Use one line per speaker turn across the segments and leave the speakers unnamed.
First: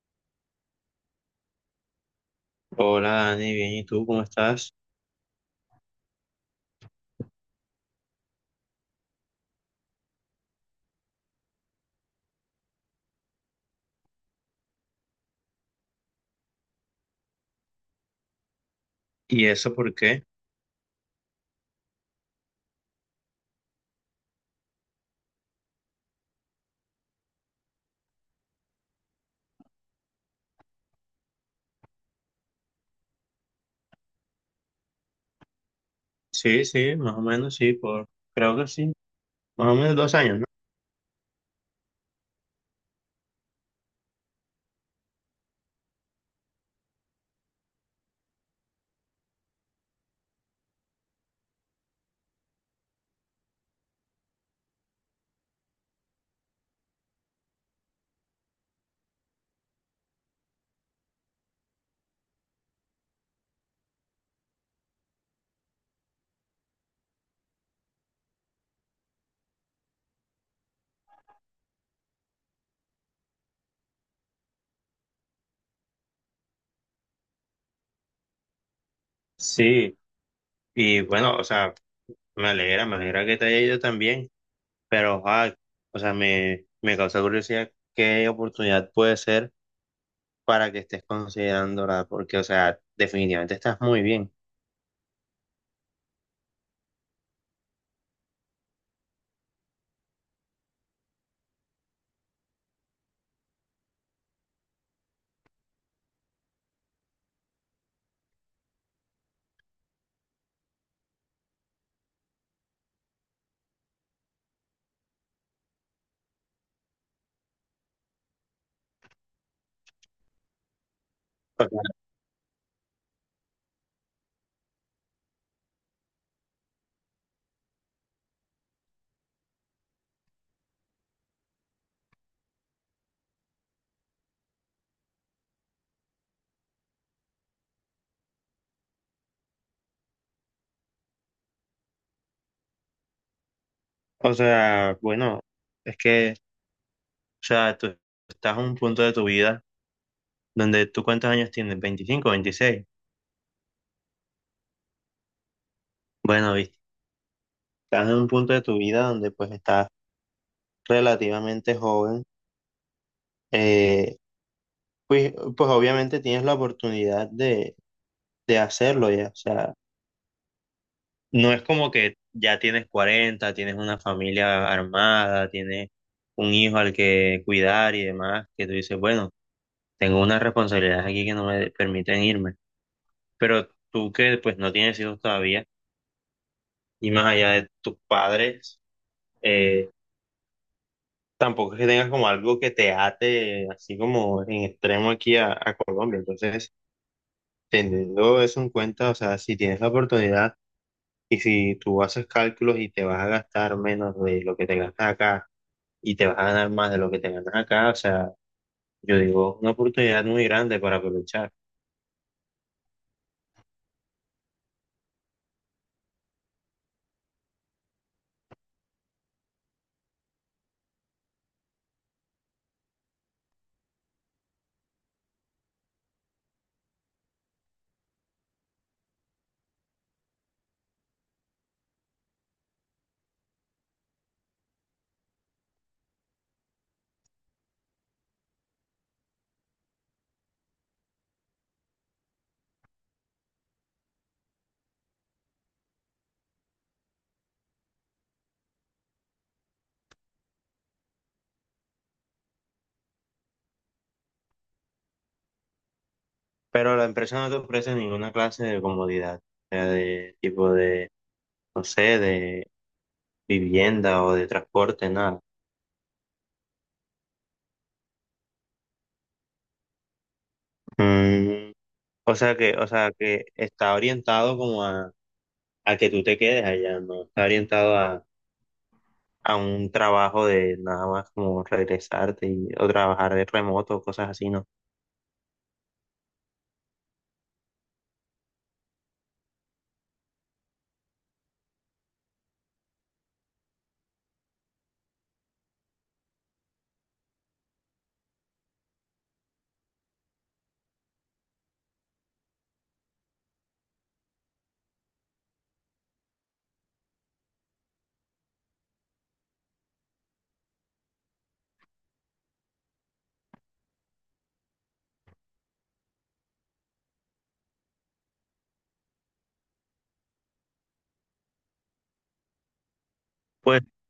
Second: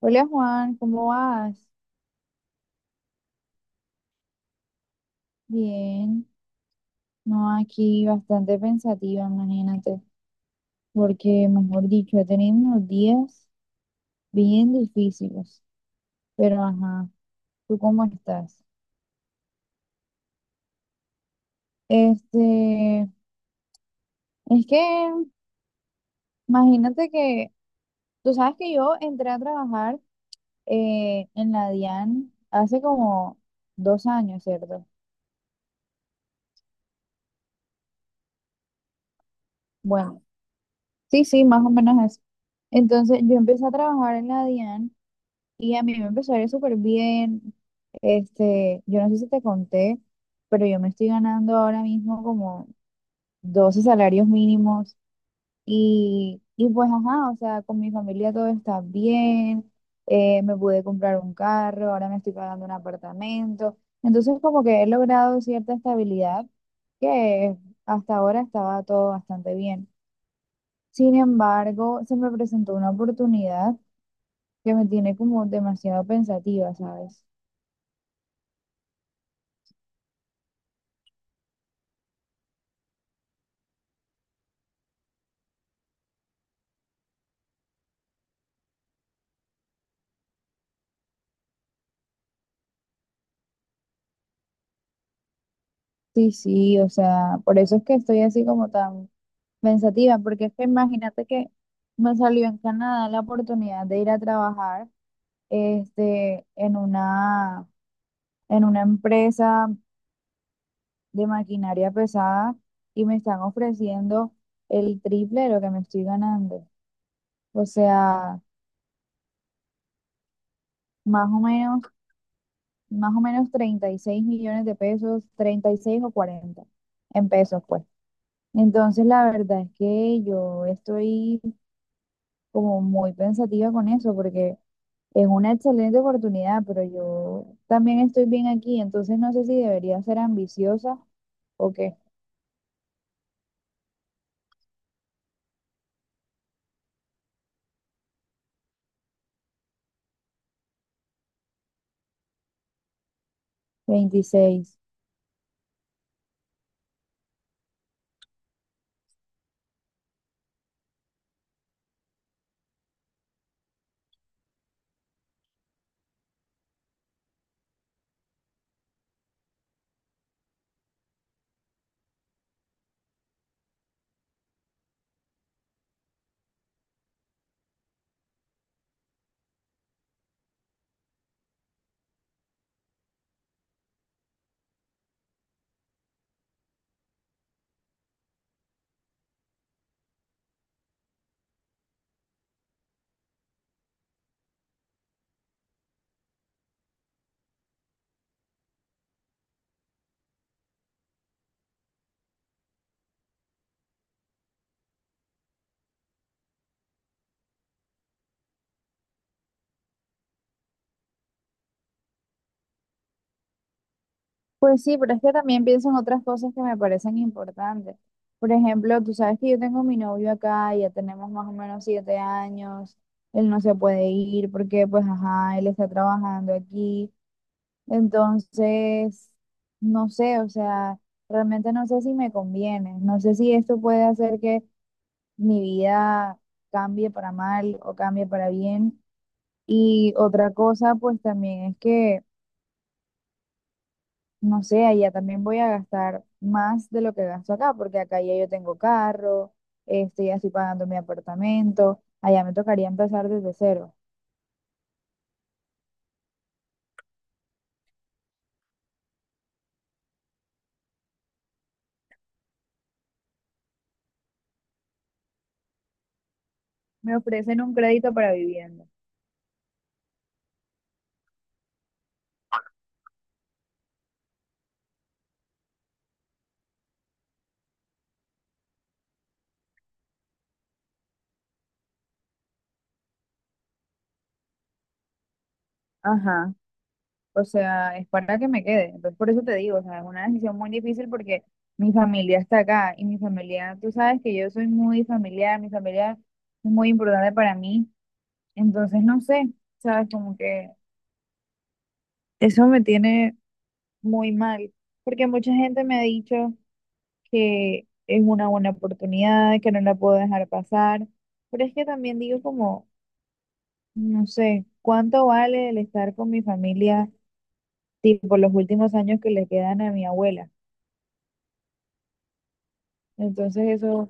Hola Juan, ¿cómo vas?
Hola Dani, bien, ¿y tú cómo estás?
Bien, no, aquí bastante pensativa, imagínate, porque mejor dicho, he tenido unos días bien difíciles, pero ajá, ¿tú cómo estás?
¿Y eso por qué?
Este, es que imagínate que, tú sabes que yo entré a trabajar en la DIAN hace como dos años, ¿cierto?
Sí, sí, más o menos, sí, creo que sí, más o menos dos
Bueno,
años, ¿no?
sí, sí, más o menos eso. Entonces yo empecé a trabajar en la DIAN. Y a mí me empezó a ir súper bien. Yo no sé si te conté, pero yo me estoy ganando ahora mismo como 12 salarios mínimos. Y pues, ajá, o sea, con mi familia todo está bien. Me pude comprar un carro, ahora me estoy pagando un apartamento. Entonces, como que he logrado cierta estabilidad que hasta ahora estaba todo bastante bien. Sin embargo, se me presentó una oportunidad que me tiene como demasiado pensativa, ¿sabes?
Sí, y bueno, o sea, me alegra que te haya ido también, pero, ojalá, o sea, me causa curiosidad qué oportunidad puede ser para que estés considerando, ¿verdad? Porque, o sea, definitivamente estás muy bien.
Sí, sí, o sea, por eso es que estoy así como tan pensativa, porque es que imagínate que me salió en Canadá la oportunidad de ir a trabajar este, en una, en una empresa de maquinaria pesada y me están ofreciendo el triple de lo que me estoy ganando. O sea, más o
O sea,
menos, más o menos 36 millones de pesos, 36 o 40 en pesos, pues. Entonces, la verdad es que yo estoy como muy pensativa con eso, porque es una excelente oportunidad, pero yo también estoy bien aquí, entonces no sé si debería ser ambiciosa o qué.
o sea, bueno, es que, o sea, tú estás en un punto de tu vida donde tú cuántos años tienes, ¿25, 26?
26.
Bueno, estás en un punto de tu vida donde pues estás relativamente joven, eh, pues, obviamente tienes la oportunidad de hacerlo ya. O sea, no es como que ya tienes 40 tienes una familia armada, tienes un hijo al que cuidar y demás, que tú dices, bueno, tengo unas responsabilidades aquí que no me permiten irme. Pero tú que pues no tienes hijos todavía y más allá de tus padres, eh, tampoco es que tengas como algo que te ate así como en extremo aquí a Colombia. Entonces, teniendo eso en cuenta, o sea, si tienes la oportunidad y si tú haces cálculos y te vas a gastar menos de lo que te gastas acá y te vas a ganar más de lo que te ganas acá, o sea, yo digo, una oportunidad muy grande para aprovechar.
Pues sí, pero es que también pienso en otras cosas que me parecen importantes. Por ejemplo, tú sabes que yo tengo mi novio acá, ya tenemos más o menos 7 años, él no se puede ir porque, pues, ajá, él está trabajando aquí. Entonces, no sé, o sea, realmente no sé si me conviene, no sé si esto puede hacer que mi vida cambie para mal o cambie para bien. Y otra cosa, pues también es que, no sé, allá también voy a gastar más de lo que gasto acá, porque acá ya yo tengo carro, ya estoy pagando mi apartamento, allá me tocaría empezar desde cero.
Pero la empresa no te ofrece ninguna clase de comodidad, o sea, de tipo de, no sé, de vivienda o de transporte, nada.
Me ofrecen un crédito para vivienda.
Mm, o sea que está orientado como a que tú te quedes allá, ¿no? Está orientado a un trabajo de nada más como regresarte y, o trabajar de remoto, cosas así, ¿no?
Ajá. O sea, es para que me quede. Entonces, por eso te digo, o sea, es una decisión muy difícil porque mi familia está acá y mi familia, tú sabes que yo soy muy familiar, mi familia es muy importante para mí. Entonces, no sé, ¿sabes? Como que eso me tiene muy mal, porque mucha gente me ha dicho que es una buena oportunidad, que no la puedo dejar pasar, pero es que también digo como, no sé, ¿cuánto vale el estar con mi familia, tipo los últimos años que le quedan a mi abuela? Entonces,
Pues,
eso
o
es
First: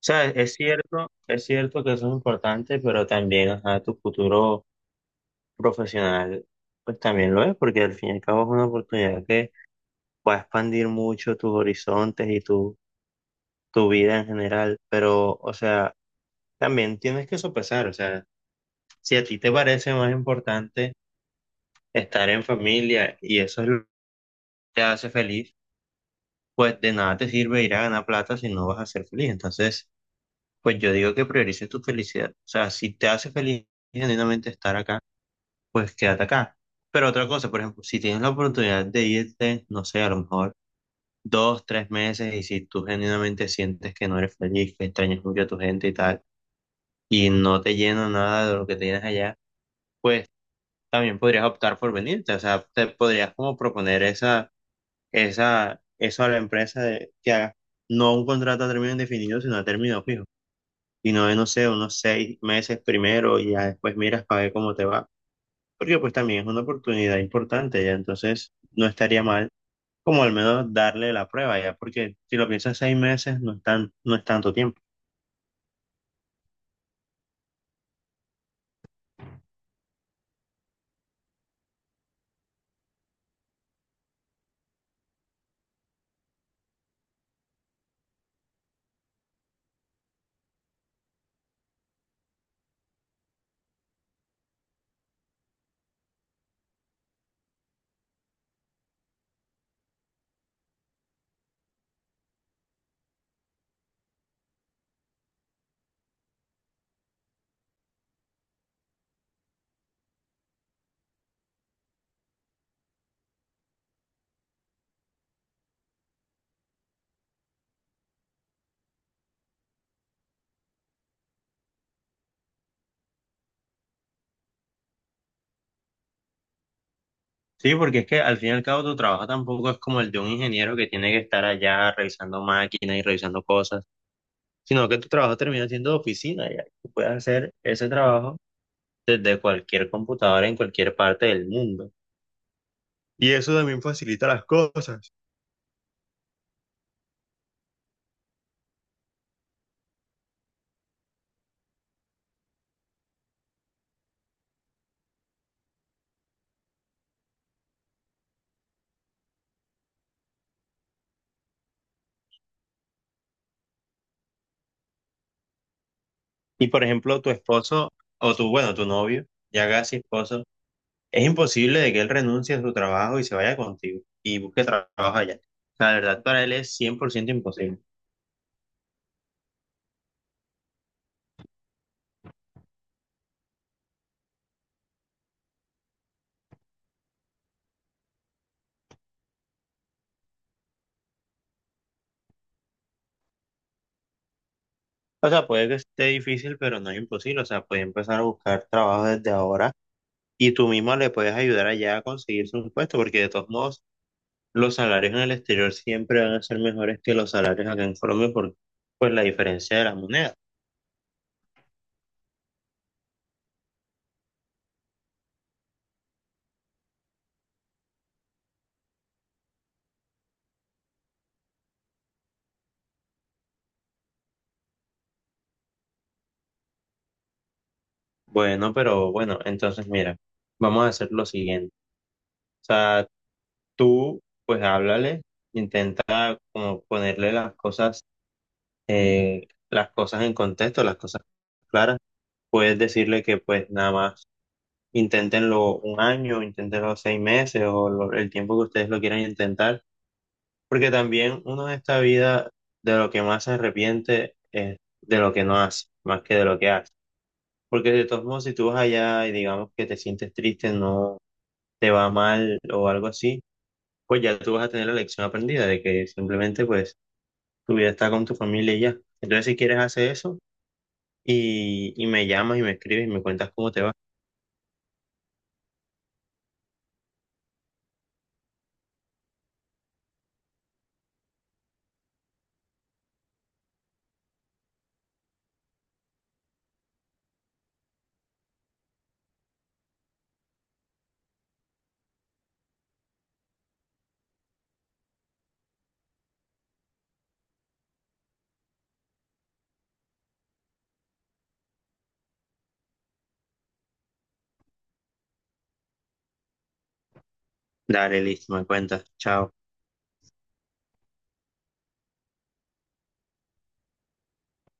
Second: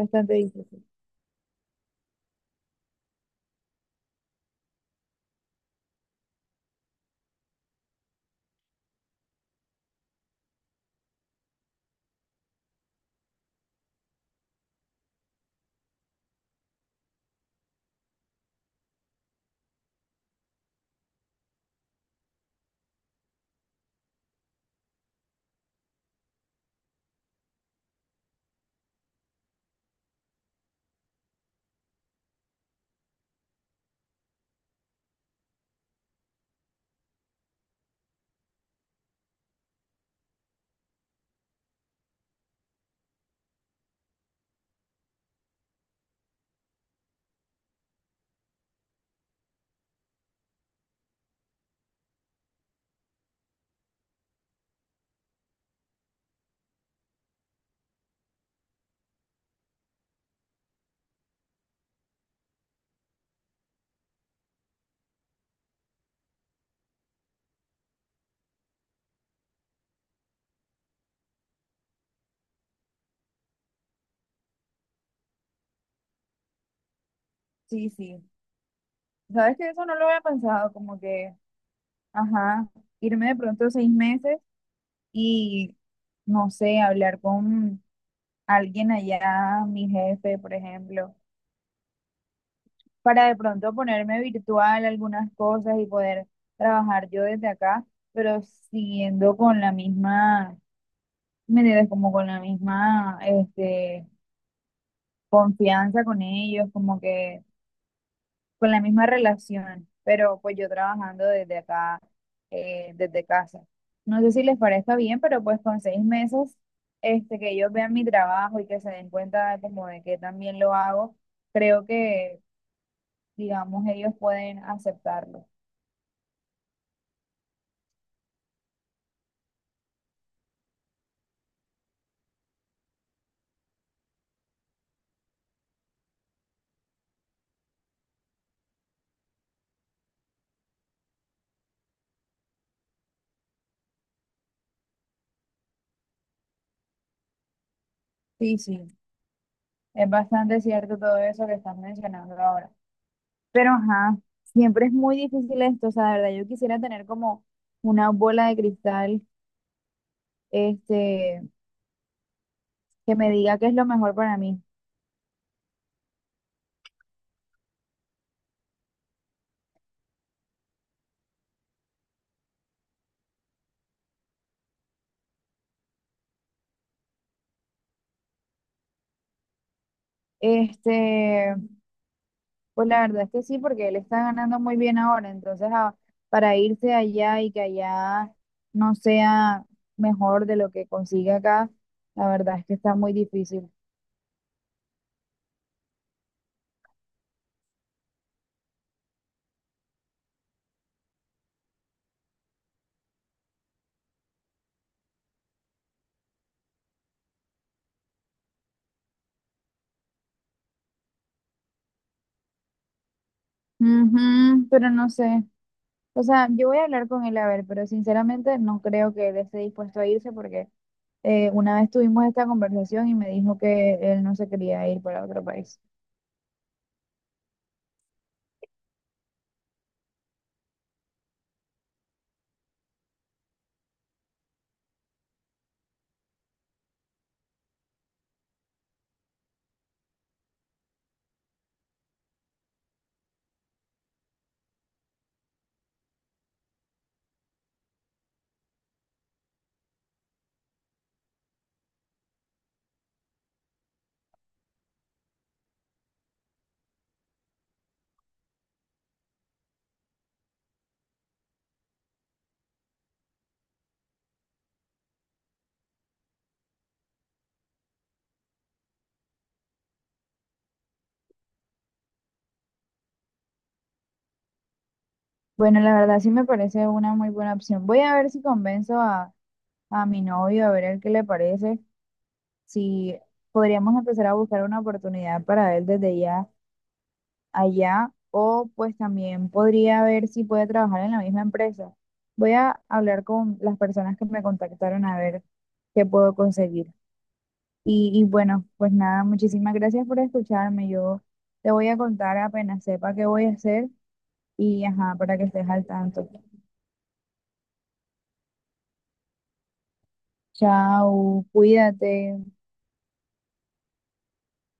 sea, es
difícil.
cierto, es cierto que eso es importante, pero también, o sea, tu futuro profesional, pues también lo es, porque al fin y al cabo es una oportunidad que va a expandir mucho tus horizontes y tu vida en general, pero, o sea, también tienes que sopesar, o sea, si a ti te parece más importante estar en familia y eso es lo que te hace feliz, pues de nada te sirve ir a ganar plata si no vas a ser feliz. Entonces, pues yo digo que priorices tu felicidad. O sea, si te hace feliz genuinamente estar acá, pues quédate acá. Pero otra cosa, por ejemplo, si tienes la oportunidad de irte, no sé, a lo mejor 2, 3 meses y si tú genuinamente sientes que no eres feliz, que extrañas mucho a tu gente y tal, y no te llena nada de lo que tienes allá, pues también podrías optar por venirte. O sea, te podrías como proponer eso a la empresa que haga no un contrato a término indefinido, sino a término fijo. Y no de, no sé, unos 6 meses primero y ya después miras para ver cómo te va. Porque pues también es una oportunidad importante, ya entonces no estaría mal como al menos darle la prueba, ya porque si lo piensas 6 meses no es tanto tiempo.
Sí, sí. ¿Sabes que eso no lo había pensado? Como que, ajá, irme de pronto 6 meses y no sé, hablar con alguien allá, mi jefe, por ejemplo, para de pronto ponerme virtual algunas cosas y poder trabajar yo desde acá, pero siguiendo con la misma, ¿me entiendes? Como con la misma, confianza con ellos, como que con la misma relación, pero pues yo trabajando desde acá, desde casa. No sé si les parezca bien, pero pues con 6 meses, que ellos vean mi trabajo y que se den cuenta como de que también lo hago, creo que, digamos, ellos pueden aceptarlo.
Sí, porque es que al fin y al cabo tu trabajo tampoco es como el de un ingeniero que tiene que estar allá revisando máquinas y revisando cosas, sino que tu trabajo termina siendo de oficina, ya. Tú puedes hacer ese trabajo desde cualquier computadora en cualquier parte del mundo. Y eso también facilita las cosas.
Sí, sí, es bastante cierto todo eso que estás mencionando ahora. Pero, ajá, siempre es muy difícil esto, o sea, de verdad, yo quisiera tener como una bola de cristal, este, que me diga qué es lo mejor para mí.
Y por ejemplo, tu esposo o tu, bueno, tu novio, ya casi esposo, es imposible de que él renuncie a su trabajo y se vaya contigo y busque trabajo allá. O sea, la verdad para él es 100% imposible.
Este, pues la verdad es que sí, porque él está ganando muy bien ahora, entonces para irse allá y que allá no sea mejor de lo que consigue acá, la verdad es que está muy difícil.
O sea, puede que esté difícil, pero no es imposible. O sea, puede empezar a buscar trabajo desde ahora y tú mismo le puedes ayudar allá a conseguirse un puesto, porque de todos modos los salarios en el exterior siempre van a ser mejores que los salarios acá en Colombia por pues, la diferencia de la moneda.
Ujú, pero no sé. O sea, yo voy a hablar con él a ver, pero sinceramente no creo que él esté dispuesto a irse porque una vez tuvimos esta conversación y me dijo que él no se quería ir para otro país.
Bueno, pero bueno, entonces mira, vamos a hacer lo siguiente. O sea, tú pues háblale, intenta como ponerle las cosas en contexto, las cosas claras. Puedes decirle que pues nada más inténtenlo un año, inténtenlo 6 meses o el tiempo que ustedes lo quieran intentar. Porque también uno en esta vida de lo que más se arrepiente es de lo que no hace, más que de lo que hace. Porque de todos modos, si tú vas allá y digamos que te sientes triste, no te va mal o algo así, pues ya tú vas a tener la lección aprendida de que simplemente pues tu vida está con tu familia y ya. Entonces si quieres hacer eso y me llamas y me escribes y me cuentas cómo te va.
Bueno, la verdad sí me parece una muy buena opción. Voy a ver si convenzo a mi novio, a ver el qué le parece, si podríamos empezar a buscar una oportunidad para él desde ya allá o pues también podría ver si puede trabajar en la misma empresa. Voy a hablar con las personas que me contactaron a ver qué puedo conseguir. Y bueno, pues nada, muchísimas gracias por escucharme. Yo te voy a contar apenas sepa qué voy a hacer y ajá, para que estés al tanto.
Dale, listo, me cuentas. Chao.
Chao, cuídate.